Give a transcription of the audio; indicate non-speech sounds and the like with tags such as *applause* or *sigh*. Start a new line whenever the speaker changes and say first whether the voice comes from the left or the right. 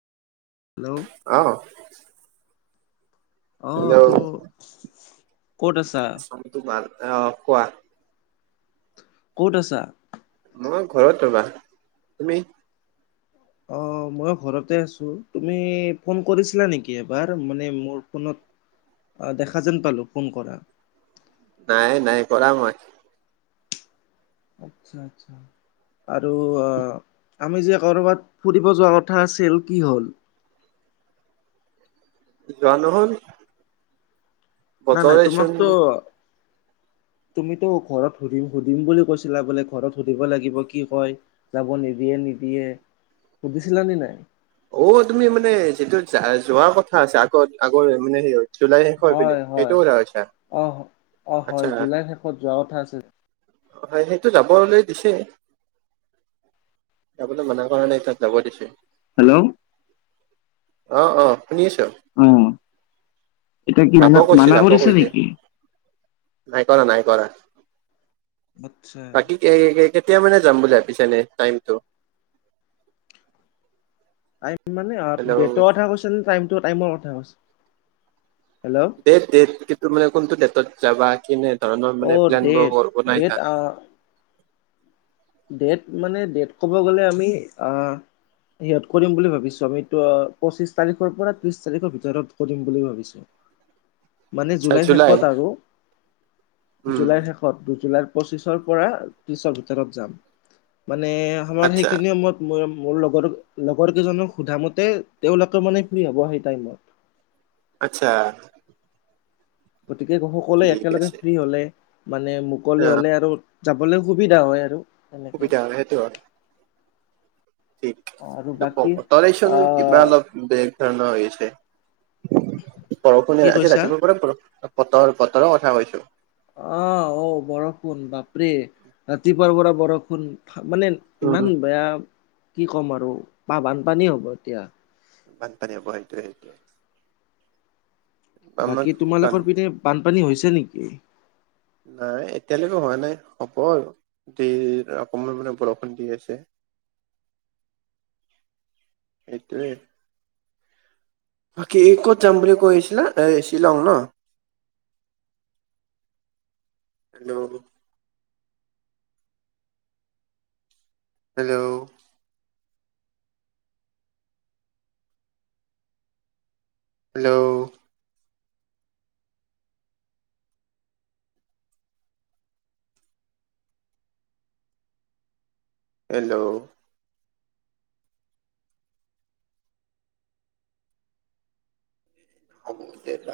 left: Hello
right: অঁ।
left: অঁ
right: hello
left: তো ক'ত আছা?
right: তোমাৰ অঁ কোৱা?
left: ক'ত আছা?
right: মই ঘৰত ৰবা তুমি?
left: অঁ' মই ঘৰতে আছো, তুমি ফোন কৰিছিলা নেকি এবাৰ মানে মোৰ ফোনত- অ দেখা যেন পালো ফোন কৰা।
right: নাই নাই কৰা মই।
left: আৎচ্ছা আৎচ্ছা। আৰু অ আমি যে কৰ'বাত ফুৰিব যোৱা কথা আছিল কি হ'ল?
right: যোৱা নহল।
left: নাই নাই তোমাক
right: বতৰেচোন
left: তো- তুমিতো ঘৰত সুধিম সুধিম বুলি কৈছিলা বোলে ঘৰত সুধিব লাগিব কি কয়? যাব নিদিয়ে নিদিয়ে সুধিছিলানে নাই?
right: অ তুমি মানে যিটো যোৱাৰ কথা আছে আগত আগৰ মানে সেই হয়- জুলাইৰ শেষৰ পিনে
left: হয় হয়
right: সেইটো কথা কৈছা
left: অ অ হয়
right: আৎচ্ছা।
left: জুলাই শেষত যোৱা কথা আছিল।
right: হয়, সেইটো যাবলৈ দিছে। যাবলে মানা কৰা তাত যাব দিছে।
left: হেল্লৌ'
right: অঁ অঁ শুনি আছো,
left: অ এতিয়া কি
right: যাব
left: মানা
right: কৈছে
left: মানা
right: যাব
left: কৰিছে
right: কৈছে।
left: নেকি?
right: নাই কৰা নাই কৰা।
left: আচ্ছা।
right: বাকী কে কেতিয়া মানে যাম বুলি ভাবিছা এনে টাইমটো?
left: টাইম মানে অ
right: হেল্ল'
left: ডেটৰ কথা কৈছে ন টাইমৰ কথা কৈছে? হেল্ল'!
right: ডেট ডেট সেইটো মানে কোনটো ডেটত যাবা কেনে ধৰণৰ
left: অ
right: মানে প্লেন
left: ডেট
right: বোৰ
left: ডেট
right: বনাইছা?
left: আহ ডেট মানে ডেট ক'ব গ'লে আমি আহ হাৰীয়ত কৰিম বুলি ভাবিছো আমিতো পঁচিশ তাৰিখৰ পৰা ত্ৰিশ তাৰিখৰ ভিতৰত কৰিম বুলি ভাবিছো। মানে
right: আচ্ছা
left: জুলাইৰ
right: জুলাই
left: শেষত আৰু?
right: উম
left: জুলাইৰ শে ষত, জুলাইৰ পঁচিছৰ পৰা ত্ৰিশৰ ভিতৰত যাম, মানে আমাৰ
right: আচ্ছা
left: সেইখিনি সময়ত মোৰ মোৰ লগৰ লগৰ কেইজনক সোধা মতে তেওঁলোকে মানে ফ্ৰী হ'ব সেই টাইমত।
right: আচ্ছা।
left: গতিকে সকলোৱে
right: ঠিক
left: একেলগে
right: আছে
left: ফ্ৰী হলে মানে
right: অ
left: মুকলি হলে আৰু যাবলৈ সুবিধা হয় আৰু। তেনেকে
right: সুবিধা হয়, সেইটো হয়। কি
left: আৰু বাকী
right: *unintelligible* কিবা
left: আহ
right: অলপ বেলেগ ধৰণৰ হৈ আছে,
left: কি
right: বৰষুণে আজি
left: কৈছা
right: ৰাতিপুৱাৰ পৰা বৰষুণ বতৰ বতৰৰ কথা কৈছো।
left: অঁ অঁ বৰষুণ বাপৰে ৰাতিপুৱাৰ পৰা বৰষুণ মানে
right: উম
left: ইমান বেয়া কি ক'ম আৰু বা বানপানী হ'ব এতিয়া।
right: বান পানী হ'ব সেইটোৱে সেইটোৱে। আমাক
left: বাকী
right: বান
left: তোমালোকৰ পিনে বানপানী হৈছে নেকি?
right: নাই এতিয়ালৈকে হোৱা নাই হ'ব আৰু, দি অকমান মানে বৰষুণ দি আছে। সেইটোৱে। বাকী ক'ত যাম বুলি কৈ আছিলা এ শ্বিলং ন? হেল্ল'! হেল্ল'! হেল্ল'! হেল্ল'! হ'ব দে